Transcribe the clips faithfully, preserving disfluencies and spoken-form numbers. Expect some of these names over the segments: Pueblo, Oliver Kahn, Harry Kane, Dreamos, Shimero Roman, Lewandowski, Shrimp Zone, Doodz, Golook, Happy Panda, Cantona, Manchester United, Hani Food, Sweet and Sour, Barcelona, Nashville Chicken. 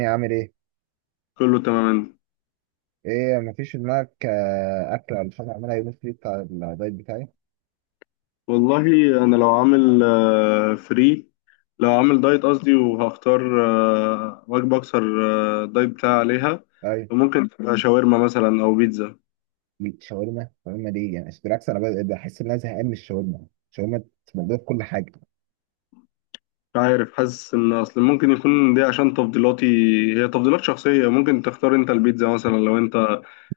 والدنيا عامل ايه؟ كله تمام. ايه مفيش في دماغك آه، اكل ولا حاجه اعملها يوم الفري بتاع الدايت بتاعي؟ والله انا لو عامل فري، لو عامل دايت قصدي، وهختار آه، وجبه اكثر، آه، دايت بتاعي عليها، ايوه فممكن تبقى شاورما مثلا او بيتزا. الشاورما الشاورما دي يعني بالعكس انا ب- بحس ان انا زهقان من الشاورما الشاورما موجوده في كل حاجه. مش عارف، حاسس ان اصل ممكن يكون دي عشان تفضيلاتي. هي تفضيلات شخصيه، ممكن تختار انت البيتزا مثلا لو انت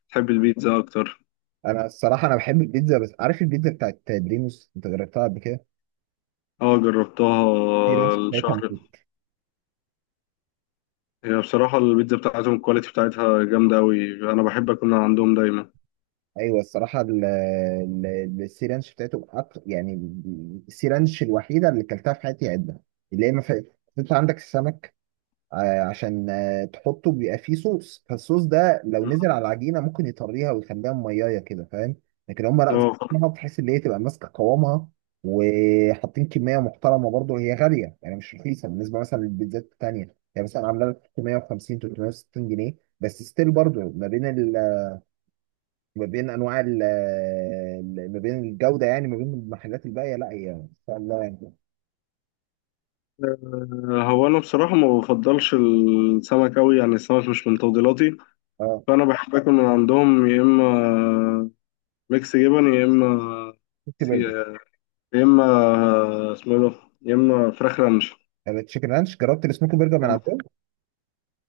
تحب البيتزا اكتر. انا الصراحه انا بحب البيتزا بس عارف البيتزا بتاعت دريموس، انت جربتها قبل كده؟ اه جربتها السي آه، رانش بتاعتها الشهر. موت. هي بصراحه البيتزا بتاعتهم الكواليتي بتاعتها جامده قوي، انا بحب اكون عندهم دايما. ايوه الصراحه ال- ال- السي رانش بتاعته أك- يعني السي رانش الوحيده اللي اكلتها في حياتي عدة، اللي هي ما فيهاش. انت عندك السمك آه، عشان آه، تحطه بيبقى فيه صوص، فالصوص ده لو نزل على العجينه ممكن يطريها ويخليها ميايه كده، فاهم؟ لكن هم لا، اه. ظبطناها بحيث ان هي تبقى ماسكه قوامها، وحاطين كميه محترمه. برضه هي غاليه، يعني مش رخيصه بالنسبه مثلا للبيتزات التانيه. يعني مثلا عامله لك تلتمية وخمسين تلتمية وستين جنيه، بس ستيل برضه ما بين ال... ما بين انواع ال... ال- ما بين الجوده، يعني ما بين المحلات الباقيه لا هي ان شاء الله يعني. آه، هو انا بصراحه ما بفضلش السمك قوي، يعني السمك مش من تفضيلاتي. اه فانا بحب اكل من عندهم يا اما ميكس جبن يا اما سموكي سي... برجر، يا اما آه، اسمه إيه ده، يا اما فراخ رانش. التشيكن رانش. جربت السموكي برجر من عندهم؟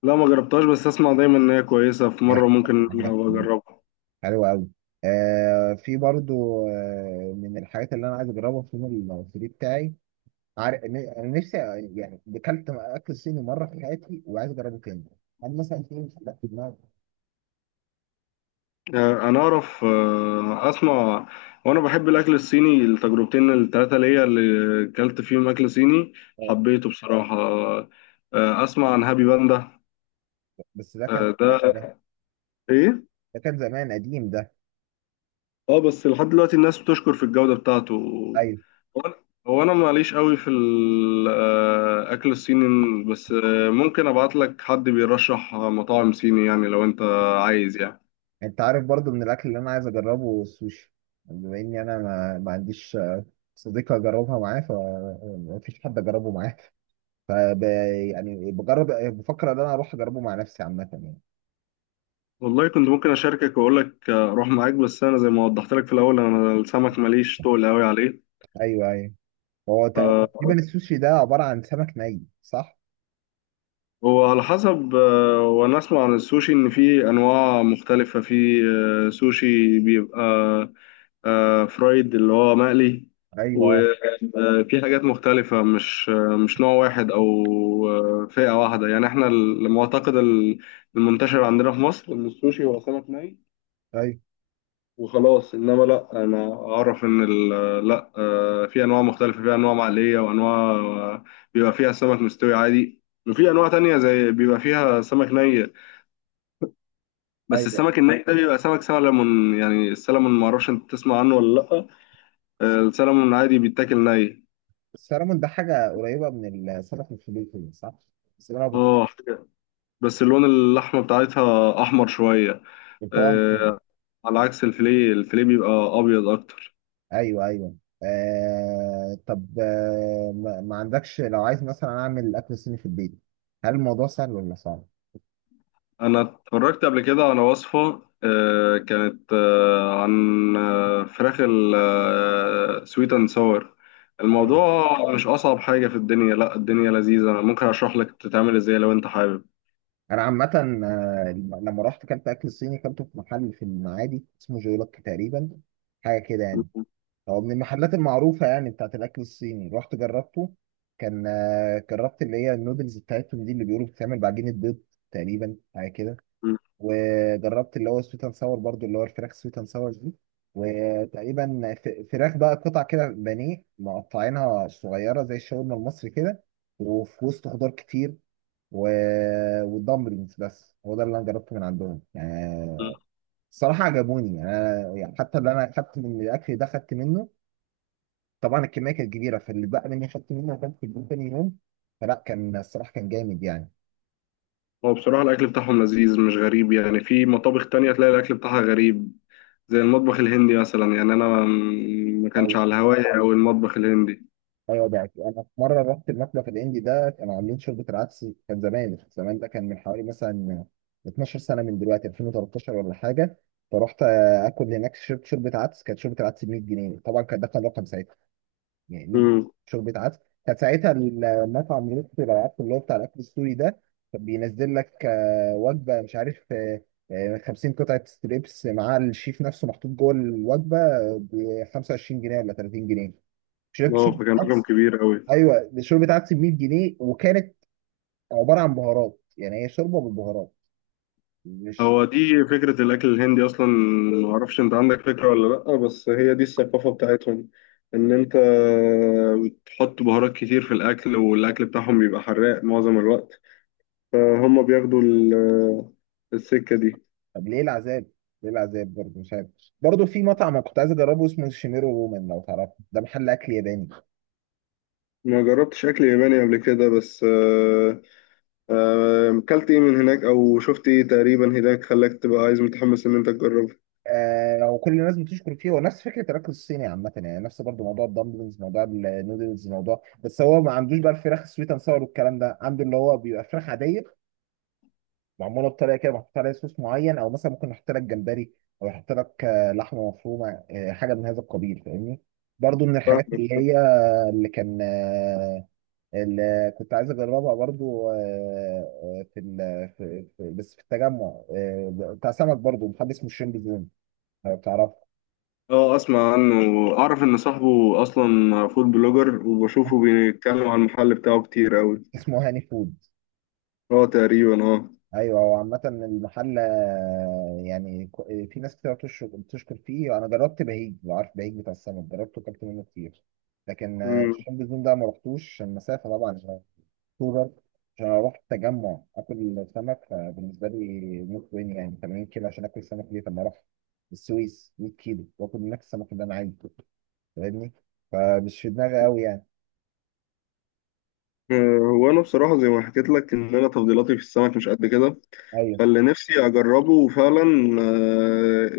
لا ما جربتهاش، بس اسمع دايما ان هي كويسه، في مره ممكن أبقى اجربها. حلو قوي. آه في برضو آه من الحاجات اللي انا عايز اجربها في يوم المصري بتاعي. عارف ن- انا نفسي يعني اكلت اكل صيني مره في حياتي وعايز اجربه تاني. انا مثلا في حاجات في دماغي آه، انا اعرف، آه، اسمع. وانا بحب الاكل الصيني، التجربتين التلاته ليا اللي اكلت فيهم اكل صيني آه، حبيته بصراحه. آه، اسمع عن هابي باندا. بس ده كان، آه، ده ده ايه. ده كان زمان قديم ده. اه بس لحد دلوقتي الناس بتشكر في الجودة بتاعته. ايوه هو انا هو أنا معليش قوي في الاكل الصيني، بس آه، ممكن ابعت لك حد بيرشح مطاعم صيني يعني لو انت عايز يعني. انت عارف برضو من الاكل اللي انا عايز اجربه السوشي، بما اني انا ما, ما عنديش آه، صديقه اجربها معاه، فما فيش حد اجربه معاه. فب يعني بجرب بفكر ان انا اروح اجربه مع نفسي عامه يعني. والله كنت ممكن اشاركك واقول لك آه، اروح معاك، بس انا زي ما وضحت لك في الاول انا السمك ماليش تقل قوي عليه. ايوه ايوه. هو تقريبا السوشي ده عبارة عن سمك ني صح؟ هو على حسب، آه، وانا اسمع عن السوشي ان في انواع مختلفة. في آه، سوشي بيبقى آه، فرايد اللي هو مقلي، ايوه وفي حاجات مختلفة، مش آه، مش نوع واحد او آه، فئة واحدة. يعني احنا المعتقد المنتشر عندنا في مصر ان السوشي هو سمك ني ايوه وخلاص، انما لا، انا اعرف ان ال... لا آه، في انواع مختلفه، في انواع معليه وانواع آه، بيبقى فيها سمك مستوي عادي، وفي انواع تانية زي بيبقى فيها سمك ني. بس ايوه. السمك الني ده بيبقى سمك سلمون، يعني السلمون ما اعرفش انت تسمع عنه ولا لا. آه، السلمون عادي بيتاكل ني. السلمون ده حاجة قريبة من السمك الفليتون صح؟ بس انا اه حاجة- بس اللون اللحمه بتاعتها احمر شويه. بطعم كده. آه، على عكس الفيليه الفيليه بيبقى ابيض اكتر. ايوه ايوه. آه طب آه ما ما عندكش، لو عايز مثلا اعمل اكل صيني في البيت هل الموضوع سهل ولا صعب؟ انا اتفرجت قبل كده على وصفة، آه، كانت آه، عن آه، فراخ السويت اند ساور. ايوه الموضوع مش اصعب حاجة في الدنيا، لا الدنيا لذيذة، انا ممكن اشرح لك تتعمل ازاي لو انت حابب. انا عامة آه، لما رحت كلت اكل صيني، كلته في محل في المعادي اسمه جولوك تقريبا، حاجة كده يعني. هو من المحلات المعروفة يعني بتاعت الأكل الصيني، رحت جربته. كان آه، جربت اللي هي النودلز بتاعتهم دي اللي بيقولوا بتتعمل بعجينة بيض تقريبا، حاجة كده. وجربت اللي هو سويت اند ساور برضو، اللي هو الفراخ سويت اند ساور دي. وتقريبا ف- فراخ بقى قطع كده بانيه مقطعينها صغيرة زي الشاورما المصري كده، وفي وسط خضار كتير و... والدمبلينجز. بس هو ده اللي انا جربته من عندهم يعني. الصراحة عجبوني، يعني أنا يعني حتى اللي انا خدت من الاكل ده خدت منه. طبعا الكميه كانت كبيره، فاللي بقى مني خدت منه وكان في اليوم تاني يوم، فلا كان الصراحه كان جامد يعني. هو بصراحة الاكل بتاعهم لذيذ مش غريب، يعني في مطابخ تانية تلاقي الاكل بتاعها غريب، زي المطبخ الهندي مثلا. يعني انا ما ما كانش عاوز- على هواية او المطبخ الهندي. ايوه ده أكيد. انا في مره رحت المطبخ الاندي ده، كانوا عاملين شوربه العدس. كان زمان زمان ده كان من حوالي مثلا اتناشر سنه من دلوقتي، الفين وتلتاشر ولا حاجه. فرحت آه، اكل هناك، شربت شوربه عدس. كانت شوربه العدس ب مية جنيه، طبعا كان ده كان رقم ساعتها يعني. امم. شوربة عدس. كانت ساعتها المطعم لطفي العراق اللي هو بتاع الأكل السوري ده، كان بينزل لك آه، وجبة مش عارف آه، آه، خمسين قطعة ستريبس مع الشيف نفسه محطوط جوه الوجبة ب خمسة وعشرين جنيه ولا تلاتين جنيه. شربت اه شوربة فكان رقم عدس كبير قوي. أيوه، دي شوربة عدس ب مية جنيه، وكانت عبارة عن بهارات، يعني هي شوربة بالبهارات مش... هو دي فكرة الأكل الهندي أصلا، معرفش أنت عندك فكرة ولا لأ، بس هي دي الثقافة بتاعتهم. إن أنت بتحط بهارات كتير في الأكل، والأكل بتاعهم بيبقى حراق معظم الوقت. فهم بياخدوا ال- السكة دي. طب ليه العذاب؟ ليه العذاب برضه مش عارف. برضه في مطعم أنا كنت عايز أجربه اسمه شيميرو رومان لو تعرفه، ده محل أكل ياباني. ما جربتش أكل ياباني قبل كده، بس آه، آه، أكلت إيه من هناك أو شفت إيه تقريبا هناك خلاك تبقى عايز متحمس إن أنت تجربه. آه وكل الناس بتشكر فيه. هو نفس فكره الاكل الصيني عامه يعني، نفس برضه موضوع الدمبلز موضوع النودلز موضوع. بس هو ما عندوش بقى الفراخ السويت اند ساور والكلام ده. عنده اللي هو بيبقى فراخ عاديه معموله بطريقه كده محطوط عليها صوص معين، او مثلا ممكن يحط لك جمبري او يحط لك آه، لحمه مفرومه، آه، حاجه من هذا القبيل، فاهمني. برضه من الحاجات اللي هي، اللي كان آه، اللي كنت عايز اجربها برضه آه، آه، في, ال- في, في بس في التجمع آه، بتاع سمك، برضه محل اسمه الشريمب زون لو تعرفه. اه اسمع عنه، اعرف ان صاحبه اصلا فود بلوجر وبشوفه بيتكلم عن المحل بتاعه كتير قوي. اسمه هاني فود. اه تقريبا اه. ايوه هو عامة المحل آه، يعني كو- في ناس كتير بتشكر بتشكر فيه. انا جربت بهيج، لو عارف بهيج بتاع السمك، جربته وكلت منه كتير. لكن آه، مم. شم النيل ده ما رحتوش عشان المسافة طبعا، عشان اكتوبر. عشان اروح التجمع اكل سمك، فبالنسبة لي موت وين يعني تمانين كيلو عشان اكل سمك ليه؟ طب ما اروح السويس مية كيلو واكل هناك السمك اللي انا عايزه، فاهمني؟ فمش في دماغي قوي يعني. آه، هو انا بصراحه زي ما حكيت لك ان انا تفضيلاتي في السمك مش قد كده. ايوه فاللي نفسي اجربه فعلا آه،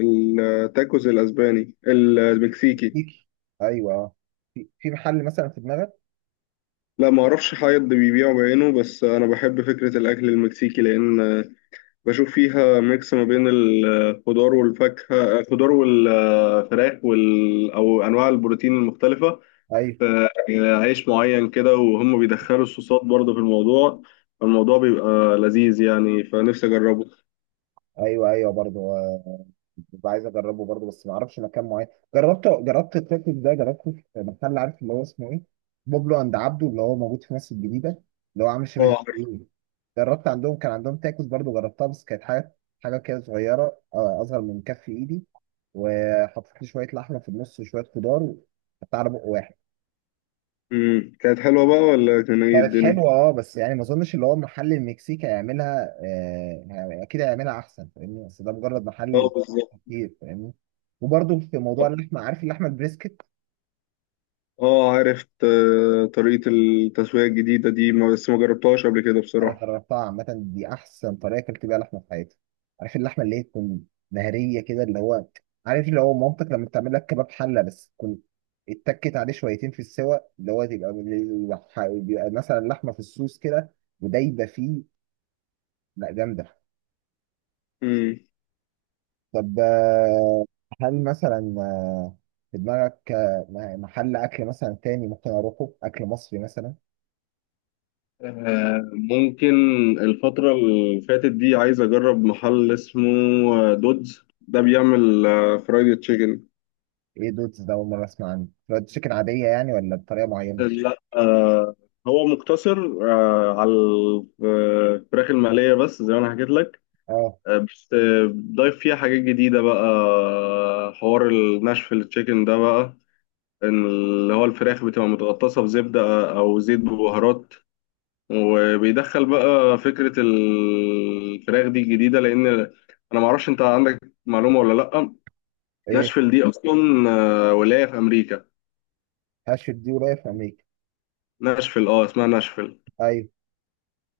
التاكوز الاسباني المكسيكي. فيك ايوه آه. في في محل مثلا في دماغك؟ لا ما اعرفش حد بيبيعه بعينه، بس انا بحب فكره الاكل المكسيكي، لان بشوف فيها ميكس ما بين الخضار والفاكهة، الخضار والفراخ وال... أو أنواع البروتين المختلفة ايوه في عيش معين كده، وهم بيدخلوا الصوصات برضه في الموضوع. الموضوع بيبقى لذيذ يعني، فنفسي أجربه. ايوه ايوه برضه آه، ببقى عايز اجربه برضه، بس ما اعرفش مكان معين. جربته، جربت التاكل ده، جربته في محل عارف اللي هو اسمه ايه، بوبلو عند عبده اللي هو موجود في مصر الجديده، اللي هو عامل اه شبه عارف. ايه. جربت عندهم، كان عندهم تاكوس برضه، جربتها بس كانت حاجه، حاجه كده صغيره آه، اصغر من كف ايدي. وحطيت لي شويه لحمه في النص وشويه خضار وحطيت على بق واحد. مم. كانت حلوة بقى ولا كان ايه كانت الدنيا؟ حلوة اه بس يعني ما اظنش اللي هو محل المكسيك هيعملها آه يعني اكيد هيعملها احسن فاهمني، بس ده مجرد اه محل بالظبط. كتير فاهمني. وبرضه في موضوع اللحمة، عارف اللحمة البريسكت؟ اه عرفت آه، طريقة التسوية الجديدة دي ما- بس ما جربتهاش قبل كده انا بصراحة. جربتها عامة، دي احسن طريقة اكلت بيها لحمة في حياتي. عارف اللحمة اللي هي تكون مهرية كده، اللي هو عارف اللي هو مامتك لما بتعمل لك كباب حلة بس تكون اتكت عليه شويتين في السوا، اللي هو تبقى بيبقى مثلا لحمة في الصوص كده ودايبة فيه؟ لا جامدة. مم. طب آه، هل مثلا آه، في دماغك آه، م- محل أكل مثلا تاني ممكن أروحه، أكل مصري مثلا؟ آه، ممكن، الفترة اللي فاتت دي عايز أجرب محل اسمه آه، دودز، ده بيعمل آه، فرايد تشيكن. إيه دودز ده؟ أول مرة أسمع عنه. فرايد تشيكن عادية يعني ولا بطريقة معينة؟ لا آه، هو مقتصر آه، على الفراخ المقلية بس زي ما أنا حكيت لك. أه. آه، بس آه، ضايف فيها حاجات جديدة بقى، آه، حوار الناشفيل تشيكن ده بقى، إن اللي هو الفراخ بتبقى متغطسة بزبدة أو زيت ببهارات، وبيدخل بقى فكرة الفراخ دي الجديدة. لأن أنا معرفش أنت عندك معلومة ولا لأ، إيه ناشفيل دي أصلا آه، ولاية في أمريكا. هاشت دي ورايا في أمريكا؟ ناشفيل، أه اسمها ناشفيل. أيوه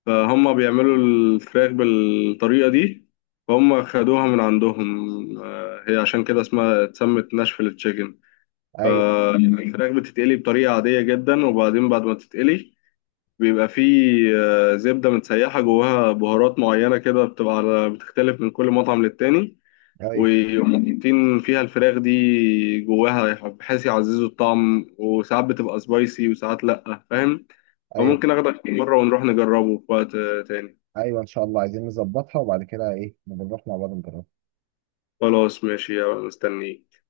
فهم بيعملوا الفراخ بالطريقة دي، فهم خدوها من عندهم، آه، هي عشان كده اسمها اتسمت ناشفيل تشيكن. أيوه فالفراخ بتتقلي بطريقة عادية جدا، وبعدين بعد ما تتقلي بيبقى فيه آه، زبدة متسيحة جواها بهارات معينة كده، بتبقى على بتختلف من كل مطعم للتاني. أيوه وحاطين فيها الفراخ دي جواها بحيث يعززوا الطعم، وساعات بتبقى سبايسي وساعات لأ، فاهم. أيوه فممكن آخدك مرة ونروح نجربه في وقت آه، تاني. أيوه. إن شاء الله عايزين نظبطها وبعد كده إيه نبقى نروح مع بعض نجربها. خلاص ماشي، أنا مستنيك.